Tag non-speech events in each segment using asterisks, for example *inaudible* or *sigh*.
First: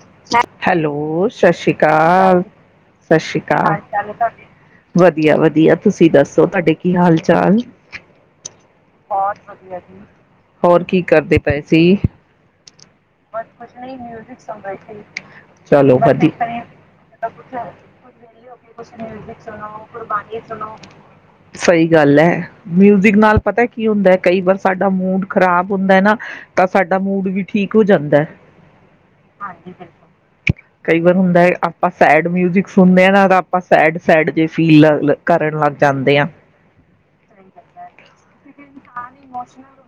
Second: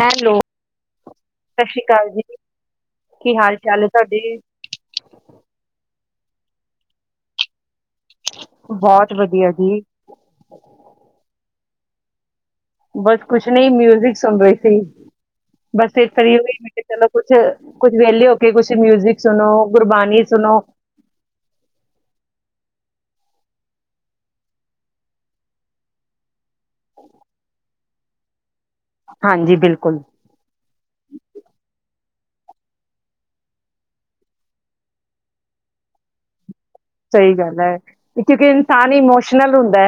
Hello, hello ਸਤਿ ਸ੍ਰੀ ਅਕਾਲ, ਸਤਿ ਕੀ ਸ੍ਰੀ ਹਾਲ ਚਾਲ ਹੈ ਅਕਾਲ, ਤੁਹਾਡੇ? ਵਧੀਆ ਵਧੀਆ ਤੁਸੀਂ ਦੱਸ ਤੁਆਡੇ ਕੀ ਹਾਲ ਚਾਲ? ਬੋਹਤ ਵਧੀਆ ਜੀ, ਹੋਰ ਕੀ ਕਰਦੇ? ਪੈਸੇ ਬਸ ਕੁਛ ਨਹੀਂ ਮਿਊਜਿਕ ਸੁਣ ਰਈ ਸੀ ਬਸ ਚਲੋ ਫਿਰ ਵਧਿ, ਫਰੀ ਹੋਈ ਮੈਂ ਕਿਹਾ ਚਲੋ ਕੁਛ, ਕੁਛ ਵਿਹਲੇ ਹੋ ਕੇ ਕੁਛ ਨਈ ਮਿਊਜਿਕ ਸੁਣੋ ਗੁਰਬਾਣੀ ਸੁਣੋ, ਸਈ ਗੱਲ ਏ ਮਿਊਜ਼ਿਕ ਨਾਲ ਪਤਾ ਕੀ ਹੋਂਦੈ, ਕਈ ਵਾਰ ਸਾਡਾ ਮੂਡ ਖ਼ਰਾਬ ਹੋਂਦੈ ਨਾ ਤਾਂ ਸਾਡਾ ਮੂਡ ਵੀ ਠੀਕ ਹੋ ਜਾਂਦੈ। ਹਾਂਜੀ, ਬਿਲ ਕੁਲ ਹੁੰਦੈ ਆਪਾਂ ਸੈਡ ਮਿਊਜ਼ਿਕ ਸੁਣਦੇ ਹਾਂ ਨਾ ਤਾਂ ਆਪਾਂ ਸੈਡ ਸੈਡ ਜੇ ਫੀਲ ਕਰਨ ਲੱਗ ਜਾਂਦੇ ਹਾਂ ਸਹੀ ਗੱਲ ਏ, ਕਿਓਂਕਿ ਇਨਸਾਨ ਇਮੋਸ਼ਨਲ ਹੁੰਦੈ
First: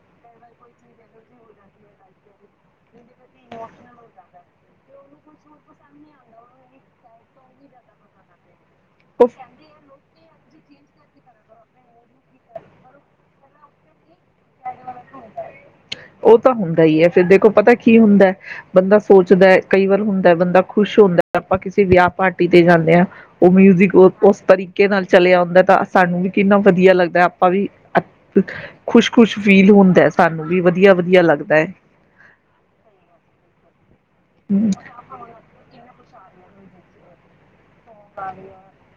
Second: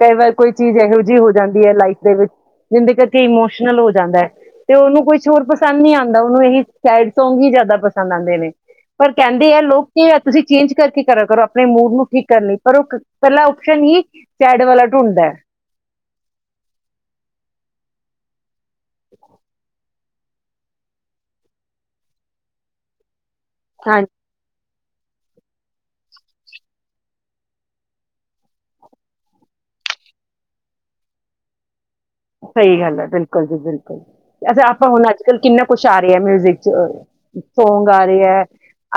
ਕਈ ਵਾਰ ਕੋਈ ਚੀਜ ਐਹੋ ਜੀ ਹੋ ਜਾਂਦੀ ਐ ਲਾਈਫ ਦੇ ਵਿੱਚ, ਜਿੰਦੇ ਕਿ ਇਮੋਸ਼ਨਲ ਹੋ ਜਾਂਦਾ ਐ। ਤੇ ਓਨੂੰ ਕੁਛ ਹੋਰ ਪਸੰਦ ਨੀਂ ਆਂਦਾ। ਉਨੂੰ ਏਹੀ ਸੈਡ ਸੌਂਗ ਈ ਜਆਦਾ ਪਸੰਦ ਆਂਦੇ ਨੇ। ਪਰ ਕੈਂਦੇ ਐ ਲੋਕ ਕਿ ਤੁਸੀਂ ਚੇਂਜ ਕਰਕੇ ਕਰੇ ਕਰੋ ਅਪਣੇ ਮੂਡ ਨੂੰ ਠੀਕ ਕਰਨ ਲਈ ਪਰ ਓ ਪੈਲਾ ਓਪਸ਼ਨ ਹੀ ਸੈਡ ਵਾਲਾ ਢੂੰਡਦੈ। ਓ ਤਾਂ ਹੁੰਦਾ ਈ ਐ, ਫਿਰ ਦੇਖੋ ਪਤਾ ਕੀ ਹੁੰਦੈ ਬੰਦਾ ਸੋਚਦਾ ਐ ਕਈ ਵਾਰ ਹੁੰਦੈ ਬੰਦਾ ਖੁਸ਼ ਹੁੰਦਾ ਆਪਾਂ ਕਿਸੇ ਵੇਆ ਪਾਟੀ ਤੇ ਜਾਂਦੇ ਆਂ। ਓ ਮਿਊਜ਼ਿਕ ਹਾਂਜੀ ਉਸਸ ਤਰੀਕ- ਨਾਲ ਚਲਿਆ ਓਂਦਾ ਤਾਂ ਸਾਨੂੰ ਵੀ ਕਿੰਨਾ ਵਧੀਆ ਲੱਗਦਾ ਆਪਾਂ ਵੀ, ਖੁਸ਼ ਖੁਸ਼ ਫੀਲ ਹੁੰਦੈ ਸਾਨੂੰ ਵੀ ਵਧੀਆ ਵਧੀਆ ਲੱਗਦੈ। ਸਈ ਗੱਲ ਐ ਬਿਲਕੁਲ ਜੀ ਬਿਲਕੁਲ ਐਜ਼ ਹਮ ਆਪਾਂ ਹੁਣ ਅੱਜ ਕੱਲ੍ਹ ਕਿੰਨਾ ਕੁਛ ਆ ਮਿਊਜ਼ਿਕ ਚ ਸੌਂਗ ਆ ਰਏ ਐ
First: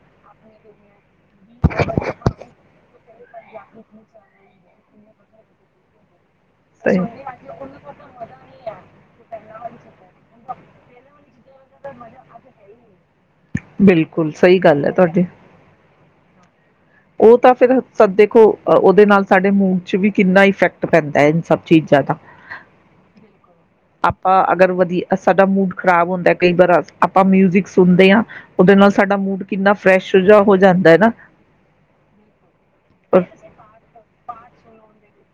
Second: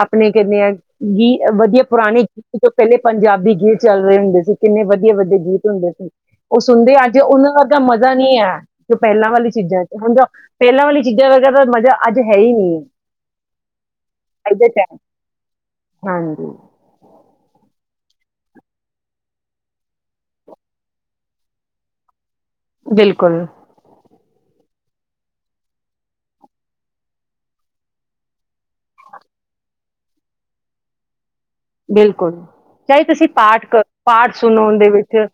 ਆਪਣੇ ਕਿੰਨੇ ਆਏ? ਗੀ ਵਧੀਆ ਪੁਰਾਣੇ ਗੀਤ ਤੋਂ ਪੈਲੇ ਪੰਜਾਬੀ ਗੀਤ ਚੱਲ ਰਏ ਹੁੰਦੇ ਸੀ, ਕਿੰਨੇ ਵਧੀਆ ਵਧੀਆ ਗੀਤ *unintelligible* ਓਹ ਸੁਨਦੇ ਸਹੀ ਅਜ ਓਨਾਂ ਵਰਗਾ ਮ ਨਈ ਐ, ਜੋ ਪੈਲਾਂ ਵਾਲੀ ਚੀਜਾ ਚ, ਹੁਣ ਪੈਲਾਂ ਵਾਲੀ ਚੀਜਾਂ ਵਰਗਾ ਮਜ਼ਾ ਅੱਜ ਹੈ ਹੀ ਨਹੀਂ, ਬਿਲਕੁਲ ਅੱਜ ਸਹੀ ਦੇ ਗੱਲ ਹੈ ਟੈਮ ਤੁਹਾਡੀ ਹਾਂਜੀ। ਉਹ ਤਾਂ ਫਿਰ ਸਭ ਦੇਖੋ ਓਦੇ ਨਾਲ ਸਾਡੇ ਮੂਡ ਚ ਵੀ ਕਿੰਨਾ ਇਫੈਕਟ ਪੈਂਦਾ ਏ, ਇਨ ਸਭ ਚੀਜ਼ਾਂ ਦਾ ਬਿਲਕੁਲ। ਆਪਾਂ ਅਗਰ ਵਧੀਆ, ਸਾਡਾ ਮੂਡ ਖ਼ਰਾਬ ਹੁੰਦਾ ਕਈ ਵਾਰਾ, ਆਪਾਂ ਮਿਊਜਿਕ ਸੁਣਦੇ ਆ ਉਦੇ ਨਾਲ ਸਾਡਾ ਮੂਡ ਕਿੰਨਾ ਫਰੈਸ਼ ਜਾ ਹੋ ਜਾਂਦਾ ਹੈ ਨਾ। ਬਿਲਕੁਲ, ਚਾਹੇ ਤੁਸੀਂ ਪਾਠ ਕਰ, ਪਾਠ ਸੁਣੋ ਓਂਦੇ ਵਿਚ।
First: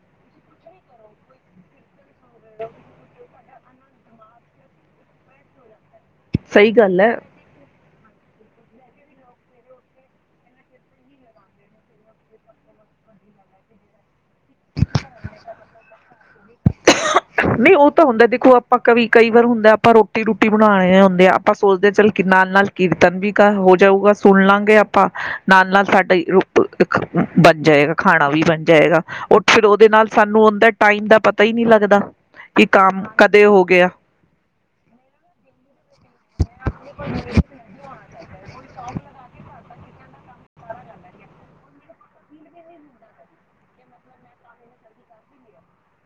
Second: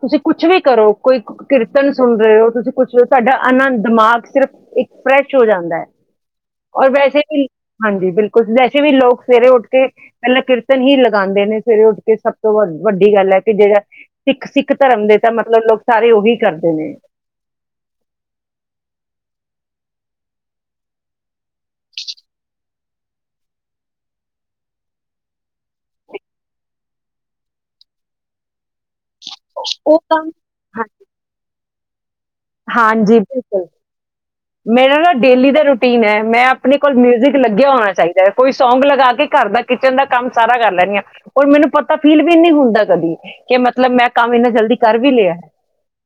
ਤੁਸੀਂ ਕੁਛ ਵੀ ਕਰੋ, ਕੋਈ ਕੀਰਤਨ ਸੁਣ ਰਹੇ ਓ, ਤੁਸੀਂ ਕੁਝ, ਤਾਡਾ ਏਨਾ, ਦਿਮਾਗ ਸਿਰਫ ਇੱਕ ਫਰੈਸ਼ ਓ ਜਾਂਦਾ ਐ। ਸਹੀ ਓਰ ਗੱਲ ਹੈ ਵੈਸੇ ਵੀ ਹਾਂਜੀ ਬਿਲਕੁਲ ਵੈਸੇ ਵੀ ਲੋਕ ਸਵੇਰੇ ਉੱਠ ਕੇ ਪੈਲਾਂ ਕਿਰਤ ਤਨ ਈ ਲਗਾਂਦੇ ਨੇ ਸਵੇਰੇ ਉੱਠ ਕੇ ਸਭ ਤੋਂ ਵ ਵੱਡੀ ਗੱਲ ਐ ਕਿ ਜੇੜਾ ਸਿੱਖ, ਸਿੱਖ ਧਰਮ ਦੇ ਤਾਂ ਮਤਲਬ ਲੋਕ ਸਾਰੇ ਉਹੀ ਕਰਦੇ ਨੇ। ਨਹੀਂ ਓਹ ਤਾਂ ਹੁੰਦਾ ਦੇਖੋ ਆਪਾਂ ਕਵ ਕਈ ਵਾਰ ਹੁੰਦਾ ਆਪਾਂ ਰੋਟੀ ਰੂਟੀ ਬਣਾ ਆਏ ਹੁੰਦੇ ਆ ਆਪਾਂ ਸੋਚਦੇ ਹਾਂ ਚੱਲ ਕੇ ਨਾਲ ਨਾਲ ਕੀਰਤਨ ਵੀ ਕਰ ਹੋ ਜਾਊਗਾ, ਸੁਣ ਲਾਂਗੇ ਆਪਾਂ, ਨਾਲ ਨਾਲ ਸਾਡਾ ਬਣ ਜਾਏਗਾ ਖਾਣਾ ਵੀ ਬਨ ਜਾਏਗਾ। ਉਠ ਫੇਰ ਓਦੇ ਉਹ ਨਾਲ ਕੰਮ ਸਾਨੂੰ ਓਂਦਾ ਹਾਂ ਟਾਈਮ ਦਾ ਪਤਾ ਹੀ ਨਹੀ ਲੱਗਦਾ। *unintelligible* ਕਿ ਕੰਮ ਹਾਂਜੀ ਕਦੇ ਬਿਲਕੁਲ ਹੋ ਗੇਆ ਮੇਰਾ ਨਾ ਡੇਲੀ ਦਾ ਰੁਟੀ ਧੀ ਨੇ, ਮੈਂ ਆਪਣੇ ਕੋਲ ਮਿਊਜ਼ਿਕ ਲੱਗਿਆ ਹੋਣਾ ਚਾਈਦੈ ਕੋਈ ਸੌਂਗ ਲਗਾ ਕੇ ਘਰ ਦਾ ਕਿਚਨ ਦਾ ਕੰਮ ਸਾਰਾ ਕਰ ਲੈੱਨਜ਼ ਆ, ਓਰ ਮੈਨੂੰ ਪਤਾ ਫੀਲ ਵੀ ਨੀ ਹੁੰਦਾ ਕਦੀ, ਕਿ ਮਤਲਬ ਮੈਂ ਕੰਮ ਇੰਨਾ ਜਲਦੀ ਕਰ ਵੀ ਲਿਆ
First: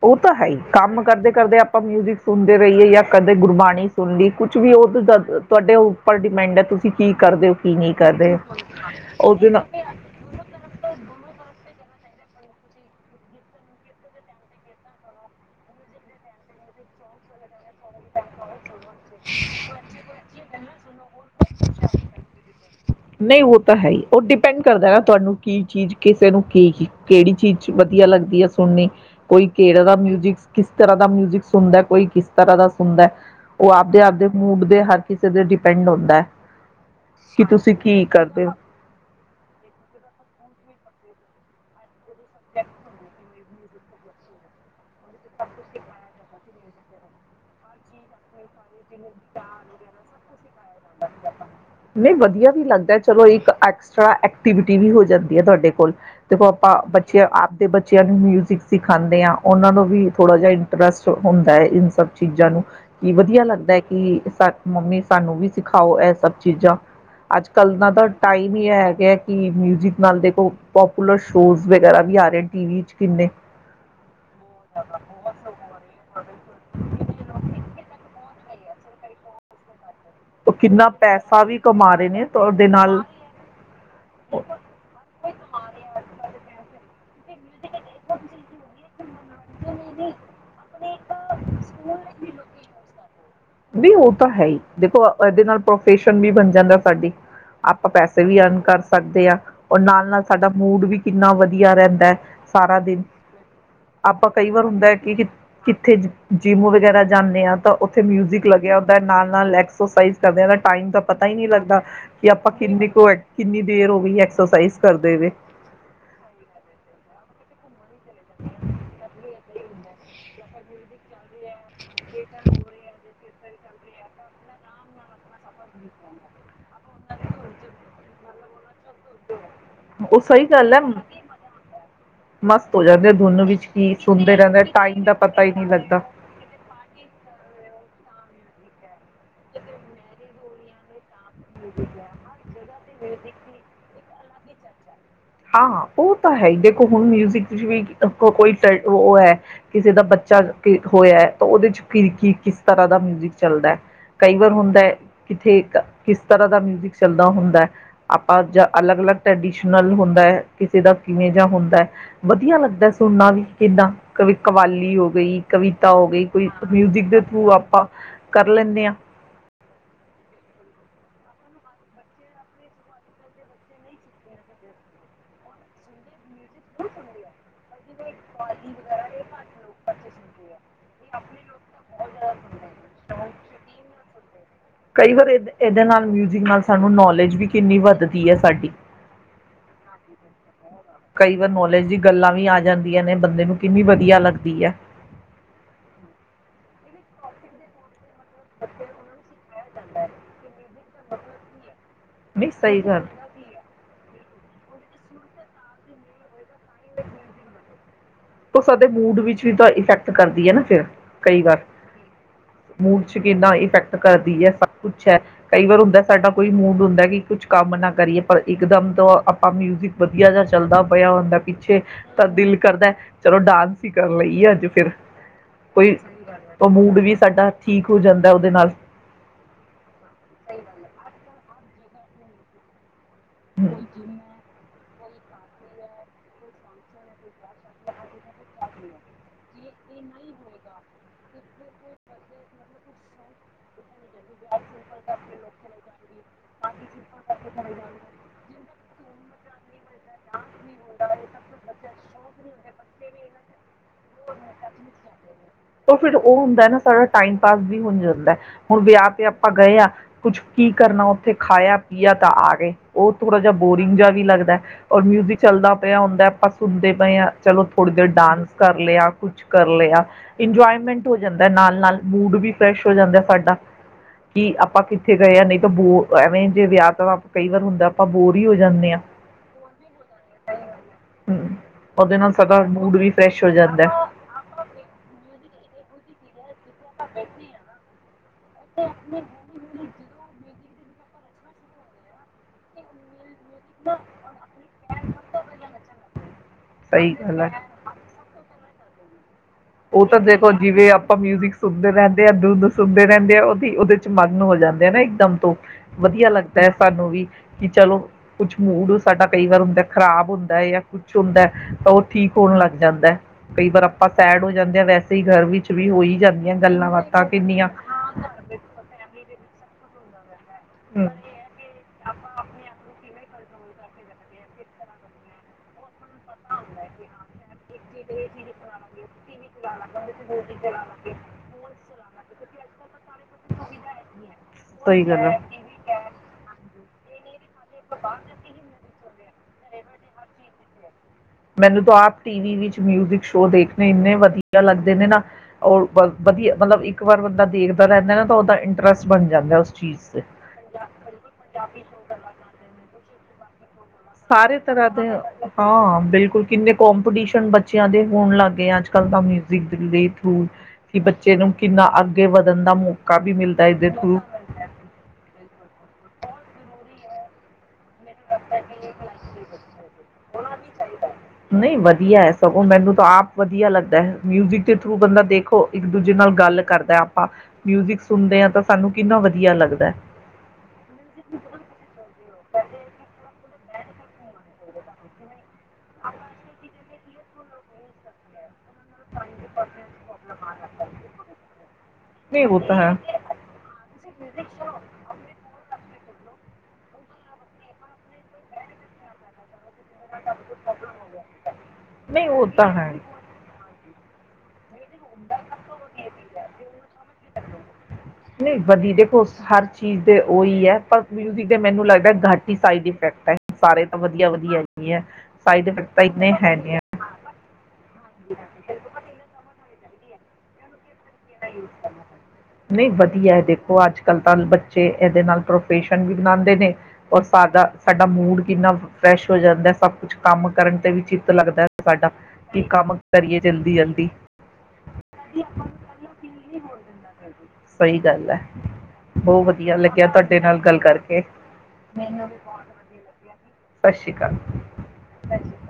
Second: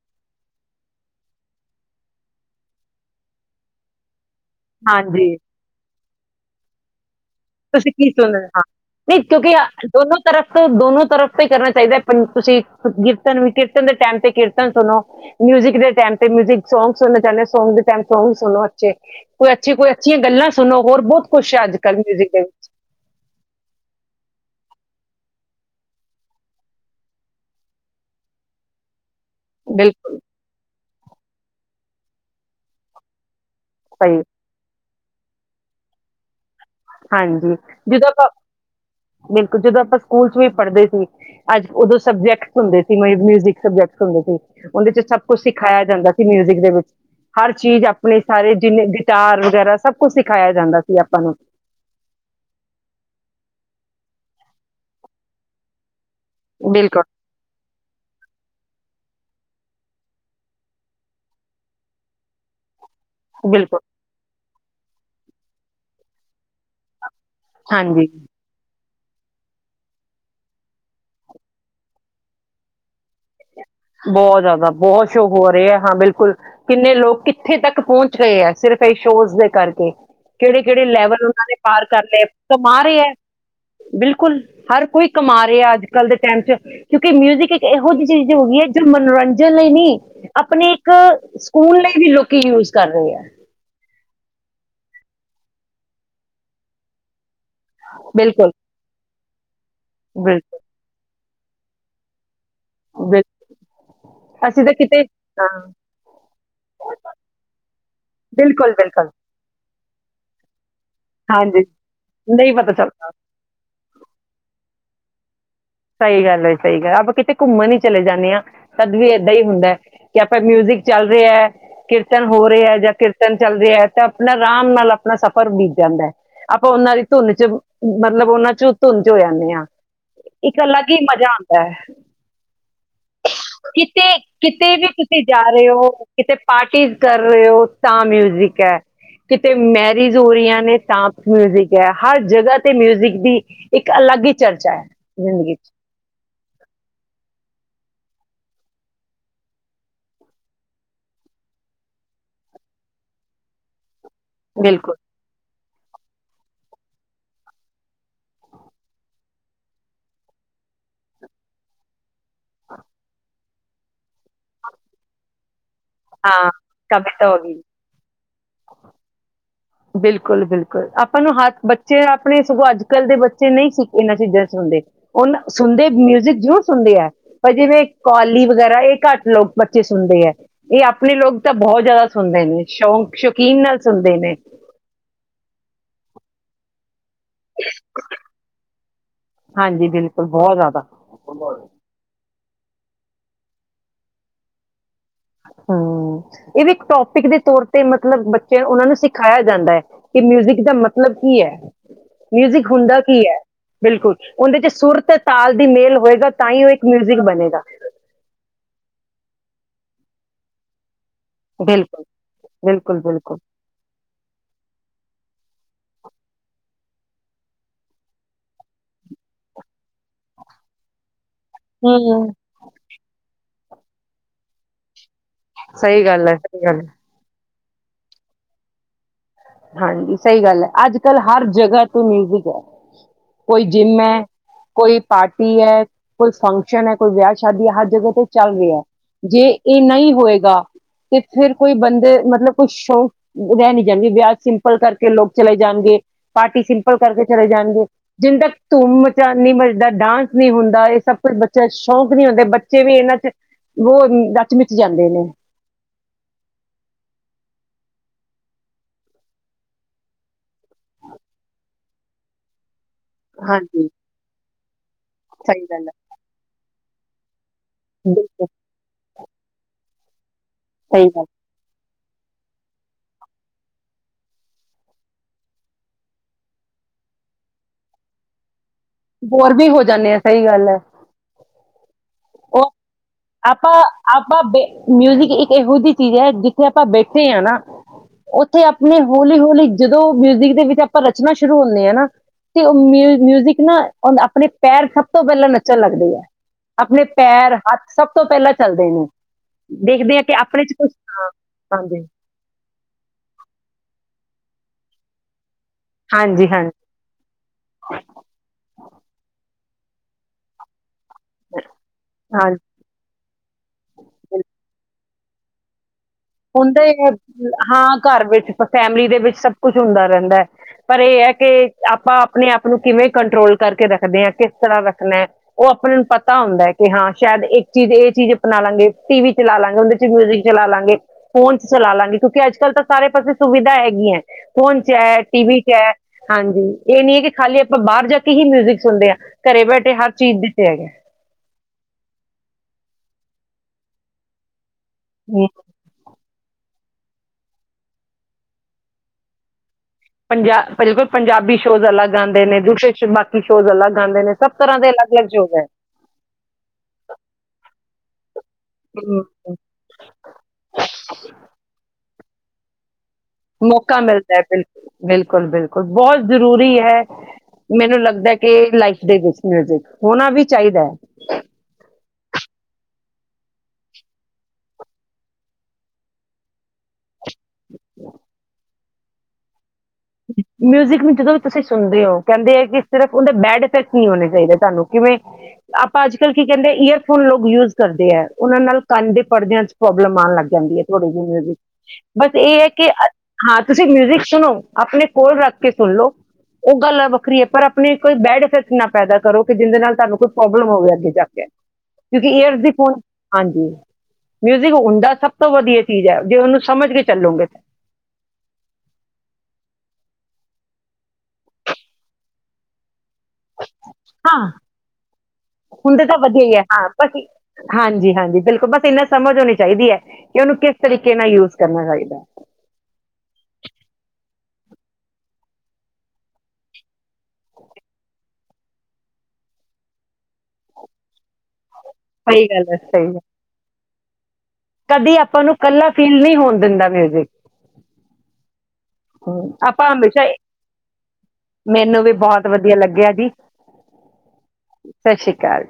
ਓਹ ਤਾਂ ਹੈ ਹੀ ਕੰਮ ਕਰਦੇ ਕਰਦੇ ਆਪਾਂ ਮਿਊਜ਼ਿਕ ਸੁਣਦੇ ਰਹੀਏ ਜਾਂ ਕਦੇ ਗੁਰਬਾਣੀ ਸੁਣ ਲਈ ਕੁਛ ਵੀ ਓਹ ਹਾਂਜੀ ਤੁਹਾਡੇ ਓਹ ਡਿਮੈਂਡ ਹੈ ਤੁਸੀਂ ਕੀ ਕਰਦੇ ਹੋ ਤੁਸੀਂ ਨਹੀਂ ਕੀ ਕਰਦੇ ਹੋ। ਸੁਣਦੇ ਹਾਂ ਨਹੀਂ ਉਹਦੇ ਕਿਉਂਕਿ ਨਾਲ ਦੋਨੋ ਤਰਫ ਤੋਂ ਦੋਨੋ ਤਰਫ ਤੋਂ ਈ ਕਰਨਾ ਚਾਈਦਾ ਏ ਤੁਸੀਂ ਕੀਰਤਨ ਵੀ ਕੀਰਤਨ ਦੇ ਟਾਈਮ ਤੇ ਕੀਰਤਨ ਸੁਣੋ ਮਿਊਜ਼ਿਕ ਦੇ ਟਾਈਮ ਤੇ ਮਿਊਜ਼ਿਕ ਸੌਂਗ ਸੁਣਨਾ ਚਾਹੁੰਦੇ ਹੋ ਸੌਂਗ ਟੈਮ ਤੁ ਵੀ ਸੁਣੋ ਅੱਛੇ ਕੋਈ ਅੱਛੀ ਕੋਈ ਅੱਛੀਆਂ ਗੱਲਾਂ ਸੁਣੋ ਹੋਰ ਬਹੁਤ ਕੁੱਛ ਅੱਜ ਕੱਲ੍ਹ ਮਿਉਜ਼ਿਕ ਨਹੀਂ ਓਹ ਤਾਂ ਹੈ ਹੀ ਉਹ ਡਿਪੈਂਡ ਕਰਦਾ ਨਾ ਤੁਹਾਨੂੰ ਕੀ ਚੀਜ਼ ਕਿਸੇ ਨੂੰ ਕੀ ਕਿਹੜੀ ਚੀਜ਼ ਵਧੀਆ ਲੱਗਦੀ ਹੈ ਸੁਣਨਨੀ ਕੋਈ ਕਿਹੜ ਦਾ ਬਿਲਕੁਲ ਮਿਊਜਿਕ ਕਿਸ ਤਰ੍ਹਾਂ ਦਾ ਮਊ ਸੁਣਦੈ ਕੋਈ ਕਿਸ ਤਰ੍ਹਾਂ ਦਾ ਸੁਣਦੈ ਓਹ ਆਪਦੇ ਸਹੀ ਆਪਦੇ ਮੂਡ ਦੇ ਹਰ ਕਿਸੇ ਦੇ ਡਿਪੈਂਡ ਹੁੰਦਾ ਹੈ ਕਿ ਹਾਂਜੀ ਤੁਸੀਂ ਕੀ ਜਦੋਂ ਆਪਾਂ, ਕਰਦੇ ਹੋ ਬਿਲਕੁਲ ਜਦੋਂ ਆਪਾਂ ਸਕੂਲ ਚ ਵੀ ਪੜਦੇ ਠੀ ਅੱਜ ਓਦੋਂ ਸਬਜੈਕਟਸ ਹੁੰਦੇ ਸੀ, ਮਿਊਜਿਕ ਸਬਜੈਕਟ ਹੁੰਦੇ ਸੀ, ਓਂਦੇ ਚ ਸਭ ਕੁਛ ਸਿਖਾਇਆ ਜਾਂਦਾ ਸੀ ਮਿਊਜ਼ਿਕ ਦੇ ਵਿੱਚ, ਹਰ ਚੀਜ਼ ਆਪਨੀ ਸਾਰੇ ਜਿੰਨੇ ਚਾਰ ਵਗੈਰਾ, ਸਭ ਕੁਛ ਸਿਖਾਇਆ ਜਾਂਦਾ ਸੀ ਆਪਾਂ ਨੂੰ। ਨਈ ਵਧੀਆ ਵੀ ਲੱਗਦਾ, ਚਲੋ ਇੱਕ ਐਕਸਟਾ੍ ਐਕਟੀਵਿਟੀ ਵੀ ਹੋ ਜਾਂਦੀ ਐ ਤੁਹਾਡੇ ਕੋਲ। ਦੇਖੋ ਆਪਾਂ ਬਿਲਕੁਲ ਬੱਚਿਆਂ, ਆਪਦੇ ਬੱਚਿਆਂ ਨੂੰ ਮਿਊਜਿਕ ਸਿਖਾਂਦੇ ਆ, ਓਨਾਂ ਨੂੰ ਵੀ ਥੋੜਾ ਜੇਆ ਇੰਟਰਸਟ ਹੁੰਦਾ ਏ ਇਨ ਸਭ ਚੀਜਾ ਨੂੰ ਕੀ ਵਧੀਆ ਲੱਗਦਾ ਬਿਲਕੁਲ ਐ ਮੰਮੀ ਸਾਨੂੰ ਵੀ ਸਿਖਾਓ ਇਹ ਸਭ ਚੀਜ਼ਾਂ ਅੱਜ-ਕੱਲ ਦਾ ਤਾਂ ਹਾਂਜੀ ਟਾਈਮ ਹੀ ਐ ਕਿ ਮਿਊਜ਼ਿਕ ਨਾਲ ਦੇਖੋ ਪਾਪੂਲਰ ਸ਼ੋਜ਼ ਵਗੈਰਾ ਵੀ ਆ ਰਏ ਟੀ ਵੀ ਚ ਕਿੰਨੇ ਬੋਤ ਜਾਦਾ, ਬੌਹਤ ਸ਼ੋ ਹੋ ਰਏ ਆ, ਹਾਂ ਬਿਲਕੁਲ ਕਿੰਨੇ ਲੋਕ ਕਿੱਥੇ ਤੱਕ ਪਹੁੰਚ ਰਏ ਐ। ਸਿਰਫ ਏ ਸ਼ੋਜ਼ ਦੇ ਕਰਕੇ ਉਹ ਕੇੜੇ ਕੇੜੇ ਕਿੰਨਾ ਲੈਵਲ ਪੈਸਾ ਓਨਾਂ ਨੇ ਵੀ ਪਾਰ ਕਮਾ ਕਰ ਰਹੇ ਲਏ, ਨੇ ਤੇ ਉਹਦੇ ਕਮਾ ਰਏ ਨਾਲ ਐ, ਬਿਲਕੁਲ ਹਰ ਕੋਈ ਕਮਾ ਰਿਆ ਅੱਜ-ਕੱਲ ਦੇ ਟੈਮ ਚ ਕਿਓ ਕਿ ਮਿਓਜਿਕ ਏਹੋ ਜਿ ਚੀਜ ਹੋ ਗਈ ਐ ਮਨੋਰੰਜ ਜਨ ਲਈ ਨੀ, ਆਪਨੇ *unintelligible* ਕੂਨ ਲਈ ਵੀ ਲੋਕੀ ਯੂਜ਼ ਕਰ ਰੇ ਐ ਨੀ ਓਹ ਤਾਂ ਹੈ ਈ ਦੇਖੋ ਇਹਦੇ ਨਾਲ ਪ੍ਰੋਫੈਸ਼ਨ ਵੀ ਬਣ ਜਾਂਦਾ ਓ ਸਾਡੀ ਆਪਾਂ ਪੈਸੇ ਵੀ ਬਿਲਕੁਲ ਅਰਨ ਕਰ ਸਕਦੇ ਆ ਔਰ ਨਾਲ ਨਾਲ ਸਾਡਾ ਬਿਲਕੁਲ ਮੂਡ ਵੀ ਕਿੰਨਾ ਵਧੀਆ ਰਹਿੰਦੈ ਸਾਰਾ ਬਿਲ- ਦਿਨ--ਆਪਾਂ ਕਈ ਅਸੀਂ ਵਾਰ ਤਾਂ ਹੁੰਦਾ ਕਿਤੇ ਏ ਕਿ ਹਾਂ, ਕਿੱਥੇ ਜਿੰਮ ਵਗੈਰਾ ਜਾਂਦੇ ਆਂ ਤਾਂ ਓਁਥੇ ਮਿਊਜ਼ਿਕ ਬਿਲਕੁਲ ਲੱਗਿਆ ਹੁਂਦ, ਬਿਲਕੁਲ ਨਾਲ ਨਾਲ ਐਕਸਰਸਾਈਜ਼ ਕਰਦੇ ਦਾ ਟਾਈਮ ਤਾਂ ਪਤਾ ਹੀ ਨਹੀਂ ਹਾਂਜੀ ਲੱਗਦਾ ਕਿ ਆਪਾਂ ਨਹੀਂ ਪਤਾ ਕਿੰਨੀ ਚੱਲਦਾ ਕੁ ਕਿੰਨੀ ਦੇਰ ਹੋ ਗਈ ਏ ਐਕਸਰਸਾਈਜ਼ ਕਰਦੇ ਨੇ ਸਹੀ ਗੱਲ ਏ ਸਹੀ ਗੱਲ, ਆਪਾਂ ਕਿਤੇ ਘੁੰਮਣ ਈ ਚਲੇ ਜਾੱਨੇ ਆਂ ਤਦ ਵੀ ਏਦਾਂ ਈ ਹੁਂਦਾ ਏ, ਕਿ ਆਪਾਂ ਮਿਊਜ਼ਿਕ ਚੱਲ ਰਿਆ ਕੀਰਤਨ ਹੋ ਰਿਐ ਜਾਂ ਕੀਰਤਨ ਚੱਲ ਰਿਹਾ ਏ ਤਾਂ ਆਪਨਾ ਆਰਾਮ ਨਾਲ ਆਪਣਾ ਸਫ਼ਰ ਬੀਤ ਜਾਂਦਾ ਏ, ਆਪਾਂ ਓਹਨਾਂ ਦੀ ਧੁੰਨ ਚ ਮਤਲਬ ਉਹਨਾਂ ਚੋਂ ਧੁੰਧ ਚ ਹੋ ਜਾੱਨੇ ਆਂ ਉਹ ਸਹੀ ਇੱਕ ਗੱਲ ਹੈ। ਅਲੱਗ ਈ ਮਜਾ ਆਂਦਾ ਏ, ਮਸਤ ਹੋ ਜਾਂਦੇ ਧੁੰਨ ਵਿੱਚ ਕੀ ਕਿਤੇ ਸੁਣਦੇ ਰਹਿੰਦੇ ਕਿਤੇ ਵੀ ਟਾਈਮ ਦਾ ਤੁਸੀਂ ਜਾ ਪਤਾ ਹੀ ਨਹੀਂ ਰਹੇ ਹੋ ਲੱਗਦਾ। ਕਿਤੇ ਪਾਰਟੀਜ਼ ਕਰ ਰਏ ਓ ਸ਼ਾ ਮਊਜ਼ਿਕ ਐ ਕਿਤੇ ਮੈਰਿਜ਼ ਹੋਰੀਐੰ ਨੇ ਤਾਂ ਮਿਓਜ਼ਿਕ ਹੈ, ਹਰ ਜਗ੍ਹਾ ਤੇ ਮਿਓਜਿਕ ਦੀ ਇੱਕ ਅਲੱਗ ਈ ਚਰਚਾ ਐ। ਹਾਂ, ਹਾ, ਉ ਤਾਂ ਹੈ ਹੀ ਦੇਖੋ ਹੁਨ ਮਿਉਜਿਕ ਕੁਛ ਵੀ, ਕੋਈ ਓਹ ਹੈ ਕਿਸੇ ਦਾ ਬੱਚਾ ਹੋਇਆ ਤਾਂ ਓਦੇ ਚ, ਕੀ ਕੀ ਕਿਸ ਤਰ੍ਹਾਂ ਦਾ ਮਿਊਜਿਕ ਚਲਦਾ ਕਈ ਵਾਰ ਹੁੰਦਾ ਐ ਬਿਲਕੁਲ ਕਿੱਥੇ ਕਿਸ ਤਰ੍ਹਾਂ ਦਾ ਮਿਓਜਿਕ ਚੱਲਦਾ ਹੁੰਦਾ, ਆਪਾਂ ਅਲੱਗ, ਅਲੱਗ ਟ੍ਰਡੀਸ਼ਨਲ ਹੁੰ ਦਾ ਏ, ਕਿਸੇ ਦਾ ਕਿਵੇਂ ਜੇਹਾ ਹੁੰਦਾ ਵਧੀਆ ਲੱਗਦਾ ਸੁਣਨਾ ਵੀ। ਕਿੱਦਾਂ? ਕਵ ਕਵਾਲੀ ਹੋ ਗਈ ਕਵਿਤਾ ਹੋ ਗਈ, ਕੋਈ ਹਾਂ ਮਿਊਜਿਕ ਦੇ ਕਵਿਤਾ ਹੋ ਥਰੂ ਗਈ ਆਪਾਂ ਕਰ ਲੈਨੇ ਆ। ਬਿਲਕੁਲ, ਬਿਲਕੁਲ ਆਪਾਂ ਨੂੰ ਹੱਥ ਬੱਚੇ ਆਪਣੇ ਸਗੋਂ ਅੱਜ -ਕੱਲ ਦੇ ਬੱਚੇ ਨਹੀਂ ਸੀ ਇਹਨਾਂ ਚੀਜ਼ਾਂ ਚ ਸੁਣਦੇ ਓ ਸੁਣਦੇ ਮਿਉਜਿਕ ਜ਼ਰੂਰ ਸੁਣਦੇ ਹੈ। ਪਰ ਜਿਵੇਂ ਕੋਵਾਲੀ ਵਗੈਰਾ ਇਹ ਘੱਟ ਲੋਕ ਬੱਚੇ ਸੁਣਦੇ ਐ। ਏ ਆਪਣੇ ਲੋਗ ਏ ਤਾਂ ਬੋਤ ਜਾਦਾ ਸੁਣਦੇ ਨੇ, ਸ਼ੌਕ ਸ਼ੌਕੀਨ ਨਾਲ ਸੁਣਦੇ ਨੇ। ਕਈ ਵਾਰ ਏ, ਏਦੇ ਨਾਲ ਮਿਉਜਿਕ ਨਾਲ ਸਾਨੂੰ ਨੌਲੇਜ ਵੀ ਕਿੰਨੀ ਵੱਧਦੀ ਏ ਸਾਡੀ। ਹਾਂਜੀ ਬਿਲਕੁਲ ਬਹੁਤ ਜ਼ਿਆਦਾ ਕਈ ਵਾਰ ਨੌਲੇਜ ਦੀ ਗੱਲਾਂ ਵੀ ਆ ਜਾ ਜਾਂਦੀਆਂ ਨੇ ਬੰਦੇ ਨੂੰ ਕਿੰਨੀ ਵਧੀਆ ਲੱਗਦੀ ਐ। ਹੂੰ, ਏ ਵੀ ਇੱਕ ਟੋਪਿਕ ਦੇ ਤੌਰ ਤੇ ਮਤਲ ਮਤਲਬ ਬੱਚੇ ਓਨਾਂ ਨੂੰ ਸਿਖਾਇਆ ਜਾਂਦਾ ਏ ਕਿ ਮਿਉਜ਼ਿਕ ਦਾ ਮਤਲਬ ਕੀ ਐ? ਨਹੀਂ ਮਿਊਜ਼ਿਕ ਸਹੀ ਹੁੰਦਾ ਗੱਲ ਕੀ ਹੈ? ਬਿਲਕੁਲ। ਓਂਦੇ ਚ ਸੁਰ ਤੇ ਤਾਲ ਦੀ ਮੇਲ ਹੋਏਗਾ ਤਾਂ ਹੀ ਓ ਇੱਕ ਮਿਊਜ਼ਿਕ ਬਣੇਗਾ। ਓ ਸਾਦੇ ਮੂਡ ਵਿੱਚ ਵੀ ਤਾਂ ਇਫੈਕਟ ਕਰਦੀ ਏ ਨਾ ਫੇਰ ਕਈ ਵਾਰ, ਬਿਲਕੁਲ, ਬਿਲਕੁਲ, ਮੂਡ ਚ ਬਿਲਕੁਲ। ਕਿੰਨਾ ਇਫੈਕਟ ਕਰਦੀ ਐ, ਸਭ ਕੁਛ ਐ ਕਈ ਵਾਰ ਹੁੰਦਾ ਸਾਡਾ ਕੋਈ ਮੂਡ ਹੁੰਦਾ ਕਿ ਕੁਛ ਕੰਮ ਨਾ ਕਰੀਏ ਪਰ ਇਕਦਮ ਤੋਂ ਆਪਾਂ ਮਿਓਜਿਕ ਵਧੀਆ ਜਿਹਾ ਚੱਲਦਾ ਪਿਆ ਹੁੰਦਾ ਪਿੱਛੇ, ਤਾਂ ਹੂੰ। ਦਿਲ ਕਰਦਾ ਡਾਂਸ ਹੀ ਕਰਨ ਲਈਯੇ ਅੱਜ ਫੇਰ। ਕੋਈ ਸਹੀ ਗੱਲ ਐ, ਸਹੀ ਓ ਗੱਲ ਮੂਡ ਐ। ਵੀ ਸਾਡਾ ਠੀਕ ਹੋ ਜਾਂਦਾ ਉਦੇ ਨਾਲ। ਹਾਂਜੀ, ਸਹੀ ਗੱਲ ਹੈ, ਅੱਜ-ਕੱਲ ਹਰ ਜਗ੍ਹਾ ਤੋ ਮਿਉਜਿਕ ਐ। ਕੋਈ ਜਿੰਮ ਐ ਕੋਈ ਪਾਰਟੀ ਐ, ਕੋਈ ਫੰਕਸ਼ਨ ਐ, ਕੋਈ ਵਿਆਹ ਸ਼ਾਦੀ ਐ, ਹਰ ਜਗ੍ਹਾ ਤੇ ਚੱਲ ਰਿਹਾ। ਜੇ ਏਹ ਨਹੀਂ ਹੋਏਗਾ ਤੇ ਫੇਰ ਕੋਈ ਬੰਦੇ ਮਤਲਬ ਕੋਈ ਸ਼ੌਕ ਰੈ ਨੀ ਜਾਂਦੇ ਵਿਆਹ ਸਿੰਪਲ ਕਰਕੇ ਲੋਕ ਚਲੇ ਜਾਣਗੇ। ਪਾਰਟੀ ਖਿਲ ਸਿੰਪਲ ਕਰਕੇ ਚਲੇ ਜਾਣਗੇ ਜਿੰਨ ਦੇਰ ਧੂੰਮ ਮਚਾਨੀ ਮਰਦਾ ਡਾਂਸ ਨੀ ਹੁੰਦਾ ਇਹ ਸਭ ਕੁਛ ਬੱਚਾ ਸ਼ੌਕ ਨੀ ਹੁੰਦੇ ਬੱਚੇ ਵੀ ਇਹਨਾਂ ਚ ਔਰ ਰਚ ਮਿਚ ਜਾਂਦੇ ਨੇ ਤੇ ਫਿਰ ਉਹ ਹੁੰਦਾ ਨਾ ਸਾਡਾ ਟਾਈਮ ਪਾਸ ਵੀ ਹੋ ਜਾਂਦਾ। ਹੁਣ ਵਿਆਹ ਤੇ ਆਪਾਂ ਗਏ ਹਾਂ ਕੁਛ ਕੀ ਕਰਨਾ ਉੱਥੇ ਖਾਇਆ ਪੀਆ ਤਾਂ ਆ ਗਏ। ਉਹ ਥੋੜਾ ਜਿਹਾ ਹਾਂਜੀ, ਬੋਰਿੰਗ ਜਿਆ ਵੀ ਲੱਗਦਾ, ਔਰ ਮਿਊਜ਼ਿਕ ਸਹੀ ਚਲਦਾ ਗੱਲ ਪਿਆ ਹੁੰਦਾ ਪਾਸੇ ਹੁੰਦੇ ਪਏ ਆ ਚਲੋ ਥੋੜ੍ਹੀ ਦੇਰ ਹੈ ਡਾਂਸ ਕਰ ਲਿਆ। ਕੁੱਛ ਕਰ ਲੋ ਲੇਆ ਇੰਜੌਇਮੈਂਟ ਸਹੀ ਹੋ ਗੱਲ ਜਾਂਦੈ ਨਾਲ ਨਾਲ ਮੂਡ ਵੀ ਫਰੈਸ਼ ਹੋ ਜਾਂਦਾ ਸਾਡਾ ਕਿ ਆਪਾਂ ਕਿੱਥੇ ਗਏ ਆਂ ਨਹੀਂ ਤਾਂ ਬੋ ਐਵੇਂ ਜੇ ਵਿਆਹ ਤਾਂ ਕਈ ਵਾਰ ਹੁੰਦਾ ਆਪਾਂ ਬੋਰ ਹੀ ਹੋ ਜਾਂਦੇ ਆ ਬੋਰ ਵੀ ਹੋ ਜਾਨੇ ਆ ਸਹੀ ਗੱਲ ਐ ਉਦੇ ਨਾਲ ਸਾਡਾ ਮੂਡ ਵੀ ਫਰੈਸ਼ ਹੋ ਆਪਾਂ, ਜਾਂਦਾ ਹੈ। ਆਪਾਂ ਬੇ ਮਿਉਜਿਕ ਇੱਕ ਏਹੋ ਚੀਜ਼ ਐ ਜੇ ਆਪਾਂ ਬੇਠੇ ਆ ਨਾ, ਉੱਥੇ ਆਪਣੇ ਹੌਲੀ ਹੌਲੀ ਜਦੋਂ ਮਿਉਜਿਕ ਦੇ ਵਿ ਆਪਾਂ ਰਚਨਾ ਸ਼ੁਰੂ ਹੁੰਨੇ ਆ ਨਾ, ਤੇ ਉਹ ਮਿਓਜ਼ ਮਿਉਜ਼ਿਕ ਨਾ ਹੁਣ ਆਪਣੇ ਪੈਰ ਸਭ ਤੋਂ ਪੈਲਾਂ ਨੱਚਣ ਲੱਗਦੇ ਆ, ਆਪਣੇ ਸਹੀ ਗੱਲ ਪੈਰ, ਹੱਥ ਸਭ ਤੋਂ ਪੈਲ ਲਾ ਚੱਲਦੇ ਨੇ ਓਹ ਦੇਖਦੇ ਤਾਂ ਆ ਕਿ ਦੇਖੋ ਆਪਣੇ ਚ ਜਿਵੇਂ ਕੁਛ ਆਪਾਂ ਹਾਂ ਮਿਊਜਿਕ ਸੁਨਦੇ ਹਾਂਜੀ ਰੈੰਦੇ ਆਂ, ਦੁਧ ਸੁਣਦੇ ਰਹਿੰਦੇ ਆ, ਉਦੀ ਉਦੇ ਮਗਨ ਹੋ ਜਾਂਦੇ ਆ ਨਾ ਇੱਕਦਮ ਤੋਂ ਵਧੀਆ ਹਾਂਜੀ ਲੱਗਦੈ ਹਾਂਜੀ ਸਾਨੂੰ ਵੀ ਕਿ ਚਲੋ ਕੁਛ ਮੂਡ ਸਾਡਾ ਕਈ ਵਾਰ ਹੁੰਦੈ ਖਰਾਬ ਹੁੰਦੈ ਯਾ ਕੁ ਛ ਹੁੰਦੈ, ਤਾਂ ਓ ਠੀਕ ਹੋਣ ਹਾਂਜੀ ਲੱਗ ਜਾਂਦਾ ਕਈ ਵਾਰ ਆਪਾਂ ਸੈਡ ਹੋ ਵੈਸੇ ਈ ਘਰ ਵਿੱਚ ਵੀ ਓਈ ਹੁੰਦੇ, ਹਾਂ ਘਰ ਵਿੱਚ ਫੈਮਿਲੀ ਦੇ ਵਿੱਚ ਸਭ ਕੁਝ ਹੁੰਦੈ ਰੈਂਦਾ ਪਰ ਏਹ ਐ ਕਿ ਆਪਾਂ ਆਪਣੇ ਆਪ ਨੂੰ ਕਿਵੇਂ ਕੰਟਰੋਲ ਕਰਕੇ ਰੱਖਦੇ ਆਂ ਕਿਸ ਤਰ੍ਹਾਂ ਰੱਖਣੈ ਓਹ ਆਪਣੇ ਨੂੰ ਪਤਾ ਹੁੰਦੈ ਕਿ ਹਾਂ ਸ਼ਾਇਦ ਇੱਕ ਚੀਜ ਇਹ ਚੀਜ ਅਪਣਾ ਲਾਂਗੇ ਟੀ ਵੀ ਚਲਾ ਲਾਂਗੇ ਉਂਦੇ ਚ ਮਿਊਜ਼ਿਕ ਚਲਾ ਲਾਂਗੇ ਉਂਝ ਚਲਾ ਲਾਂਗੇ ਕਿਉਂਕਿ ਅੱਜ ਕੱਲ ਤਾ ਸਾਰੇ ਪਾਸੇ ਸੁਵਿਧਾ ਹੈਗੀਐਂ, ਫੋਨ ਚ ਸਹੀ ਐ ਗੱਲ ਟੀ ਵੀ ਚ ਐ, ਹਾਂਜੀ ਇਹ ਨਹੀਂ ਕਿ ਖਾਲੀ ਆਪਾਂ ਬਾਰ ਜਾ ਕੇ ਈ, ਮਿਊਜ਼ਿਕ ਸੁਣਦੇ ਆਂ ਘਰੇ ਬੈਠੇ ਹਰ ਚੀਜ਼ ਦੀ *unintelligible* ਮੈਨੂੰ ਤੋ ਆਪ ਟੀ ਵੀ ਵਿੱਚ ਮਿਊਜ਼ਿਕ ਸ਼ੋ ਦੇਖਣੇ ਇੰਨੇ ਵਧੀਆ ਲੱਗ ਦੇ ਨੇ ਨਾ ਔਰ ਬ ਵਧੀਆ--ਮਤਲਬ ਇੱਕ ਵਾਰ ਬੰਦਾ ਦੇਖਦਾ ਰਹਿੰਦੈ ਨਾ ਤਾਂ ਓਹਦਾ ਇੰਟਰਸਟ ਬਣ ਜਾਂਦੈ ਓਸ ਪੰਜਾ ਬਿਲਕੁਲ ਪੰਜਾਬੀ ਸ਼ੋਜ਼ ਅਲੱਗ ਆਂਦੇ ਨੇ ਦੂਸਰੇ ਚ ਬਾ ਤੇ ਸ਼ੋਜ਼ ਅਲਗ ਸਾਰੇ ਤਰ੍ਹਾਂ ਦੇ ਹਾਂ ਬਿਲਕੁਲ ਕਿੰਨੇ ਕੋਂਪੀਟੀਸ਼ਨ ਬੱਚਿਆਂ ਦੇ ਹੋਣ ਲੱਗ ਗਏ ਅੱਜ ਕੱਲ ਦਾ ਮਿਊਜਿਕ ਦੇ ਥਰੂ ਕਿ ਬੱਚੇ ਨੂੰ ਕਿੰਨਾ ਅੱਗੇ ਵਧਣ ਦਾ ਮੌ ਮੌਕਾ ਮਿਲਦਾ ਏ, ਬਿਲਕੁਲ ਬਿਲਕੁਲ ਬਿਲਕੁਲ ਬੋਹਤ ਜ਼ਰੂਰੀ ਹੈ ਮੈਨੂੰ ਲੱਗਦੈ ਕਿ ਲਾਈਫ ਦੇ ਵਿੱਚ ਮਿਊਜ਼ਿਕ ਹੋਣਾ ਵੀ ਚਾਹੀਦਾ ਏ ਨਹੀਂ ਵਧੀਆ ਹੈ ਸਗੋਂ ਮੈਨੂੰ ਤਾਂ ਆਪ ਵਧੀਆ ਲੱਗਦਾ ਹੈ, ਮਿਊਜਿਕ ਦੇ ਥਰੂ ਬੰਦਾ ਦੇਖੋ ਇੱਕ ਦੂਜੇ ਨਾਲ ਗੱਲ ਕਰਦਾ ਆਪਾਂ ਮਿਊਜਿਕ ਸੁਣਦੇ ਹਾਂ ਤਾਂ ਸਾਨੂੰ ਕਿੰਨਾ ਵਧੀਆ ਲੱਗਦਾ ਐ। ਮਿਊਜ਼ਿਕ ਨੂੰ ਜਦੋਂ ਵੀ ਤੁਸੀਂ ਸੁਨਦੇ ਓ ਕੈਂਦੇ ਆ ਕਿ ਸਿਰਫ ਓਦੇ ਬੈਡ ਫੀਟ ਨਈ ਹੋਣੇ ਚਾਹੀਦਾ ਤਾਂ, ਕਿਵੇਂ ਆਪਾਂ ਅੱਜ-ਕੱਲ੍ਹ ਕੀ ਕੈਂਦੇ ਈਅਰ ਹੁਣ ਲੋਕ ਯੂਜ ਕਰਦੇ ਐ ਓਨਾਂ ਨਾਲ ਕਨ ਦੇ ਪਰਦਿਆਂ ਚ ਪ੍ਰੋਬਲਮ ਆਣ ਲੱਗ ਜਾਂਦੀ ਏ, *unintelligible* ਮਿਊਜ਼ਿਕ ਬਸ ਨਹੀਂ ਉਹ ਇਹ ਹੈ ਤਾਂ ਕਿ ਹਾਂ ਤੁਸੀਂ ਮਿਊਜਿਕ ਸੁਣੋ। ਆਪਣੇ ਕੋਲ ਰੱਖ ਕੇ ਸੁਣ ਲੋ, ਓ ਗੱਲ ਵੱਖਰੀ ਹੈ ਪਰ ਆਪਣੇ ਕੋਈ ਬੈਡ ਇਫੈਕਟ ਨਾ ਪੈਦਾ ਕਰੋ ਜਿੰਹਦੇ ਨਾਲ ਤਾਨੂੰ ਕੋਈ ਪ੍ਰੋਬਲਮ ਹੋਵੇ ਅੱਗੇ ਜਾ ਕੇ ਕਿਓ ਕਿ ਨਹੀਂ ਉਹ ਈਅਰਸ ਦੀ ਤਾਂ ਹੈ ਫੋਨ, ਹਾਂਜੀ। ਮਿਓਜ ਹੋੰ‍ਡਾ ਸਭ ਤੋਂ ਵਧੀਆ ਚੀਜ਼ ਐ ਜੇ ਓਨੂੰ ਸਮਝ ਕੇ ਚੱਲੋਗੇ ਤ। ਨਹੀਂ ਵਧੀ ਦੇਖੋ ਹਰ ਚੀਜ਼ ਦੇ ਓ ਹੀ ਹੈ ਪਰ ਮਿਊਜ਼ਿਕ 'ਮੈਨੂੰ ਲੱਗਦਾ ਘਾਟੀ ਸਾਈਡ ਇ ਹਾਂ, ਸਾਈਡ ਇਫੈਕਟ ਹੁੰਦੇ ਤਾਂ ਇੰਨੇ ਵਧੀਆ ਹੀ ਹੈ, ਨਹੀਂ ਹਾਂ ਬਸ ਹਾਂਜੀ, ਹਾਂਜੀ, ਬਿਲਕੁਲ ਬਸ ਇੰਨਾ ਸਮਝ ਹੋਣੀ ਚਾਹੀਦੀ ਐ ਓਨੂੰ ਕਿਸ ਤਰੀਕੇ ਨਾਲ ਯੂਜ਼ ਕਰਨਾ ਚਾਹੀਦਾ ਹੈ। ਨਇ ਵਧੀਆ ਏ ਦੇਖੋ ਅੱਜ ਕੱਲ ਤਾਂ ਬੱਚੇ ਇਹਦੇ ਨਾਲ ਪ੍ਰੋਫੈਸ਼ਨ ਵੀ ਬਣਾਉਂਦੇ ਨੇ ਔਰ ਸਾਡਾ ਸਾਡਾ ਮੂਡ ਕਿੰਨਾ ਫਰੈਸ਼ ਹੋ ਜਾਂਦੈ ਸਭ ਕੁਛ ਕੰਮ ਕਰਨ ਤੇ ਵੀ ਚਿੱਤ ਲੱਗਦੈ ਸਾਡਾ ਸਹੀ ਕਿ ਗੱਲ ਹੈ ਕੰਮ ਸਹੀ ਗੱਲ। ਕਰੀਏ ਜਲਦੀ ਜਲਦੀ ਕਦੀ ਆਪਾਂ ਨੂੰ ਕੱਲਾ ਫੀਲ ਨਹੀਂ ਹੋਣ ਦਿੰਦਾ ਮਿਊਜ਼ਿਕ, ਸਹੀ ਗੱਲ ਹੈ ਬਹੁਤ ਵਧੀਆ ਆਪਾਂ ਲੱਗਿਆ ਹਮੇਸ਼ਾ ਤੁਹਾਡੇ ਨਾਲ ਗੱਲ ਕਰਕੇ ਮੈਨੂੰ ਵੀ ਬਹੁਤ ਵਧੀਆ ਲੱਗਿਆ ਜੀ ਸਤਿ ਸ਼੍ਰੀ ਅਕਾਲ ਸਤਿ ਸ਼੍ਰੀ ਅਕਾਲ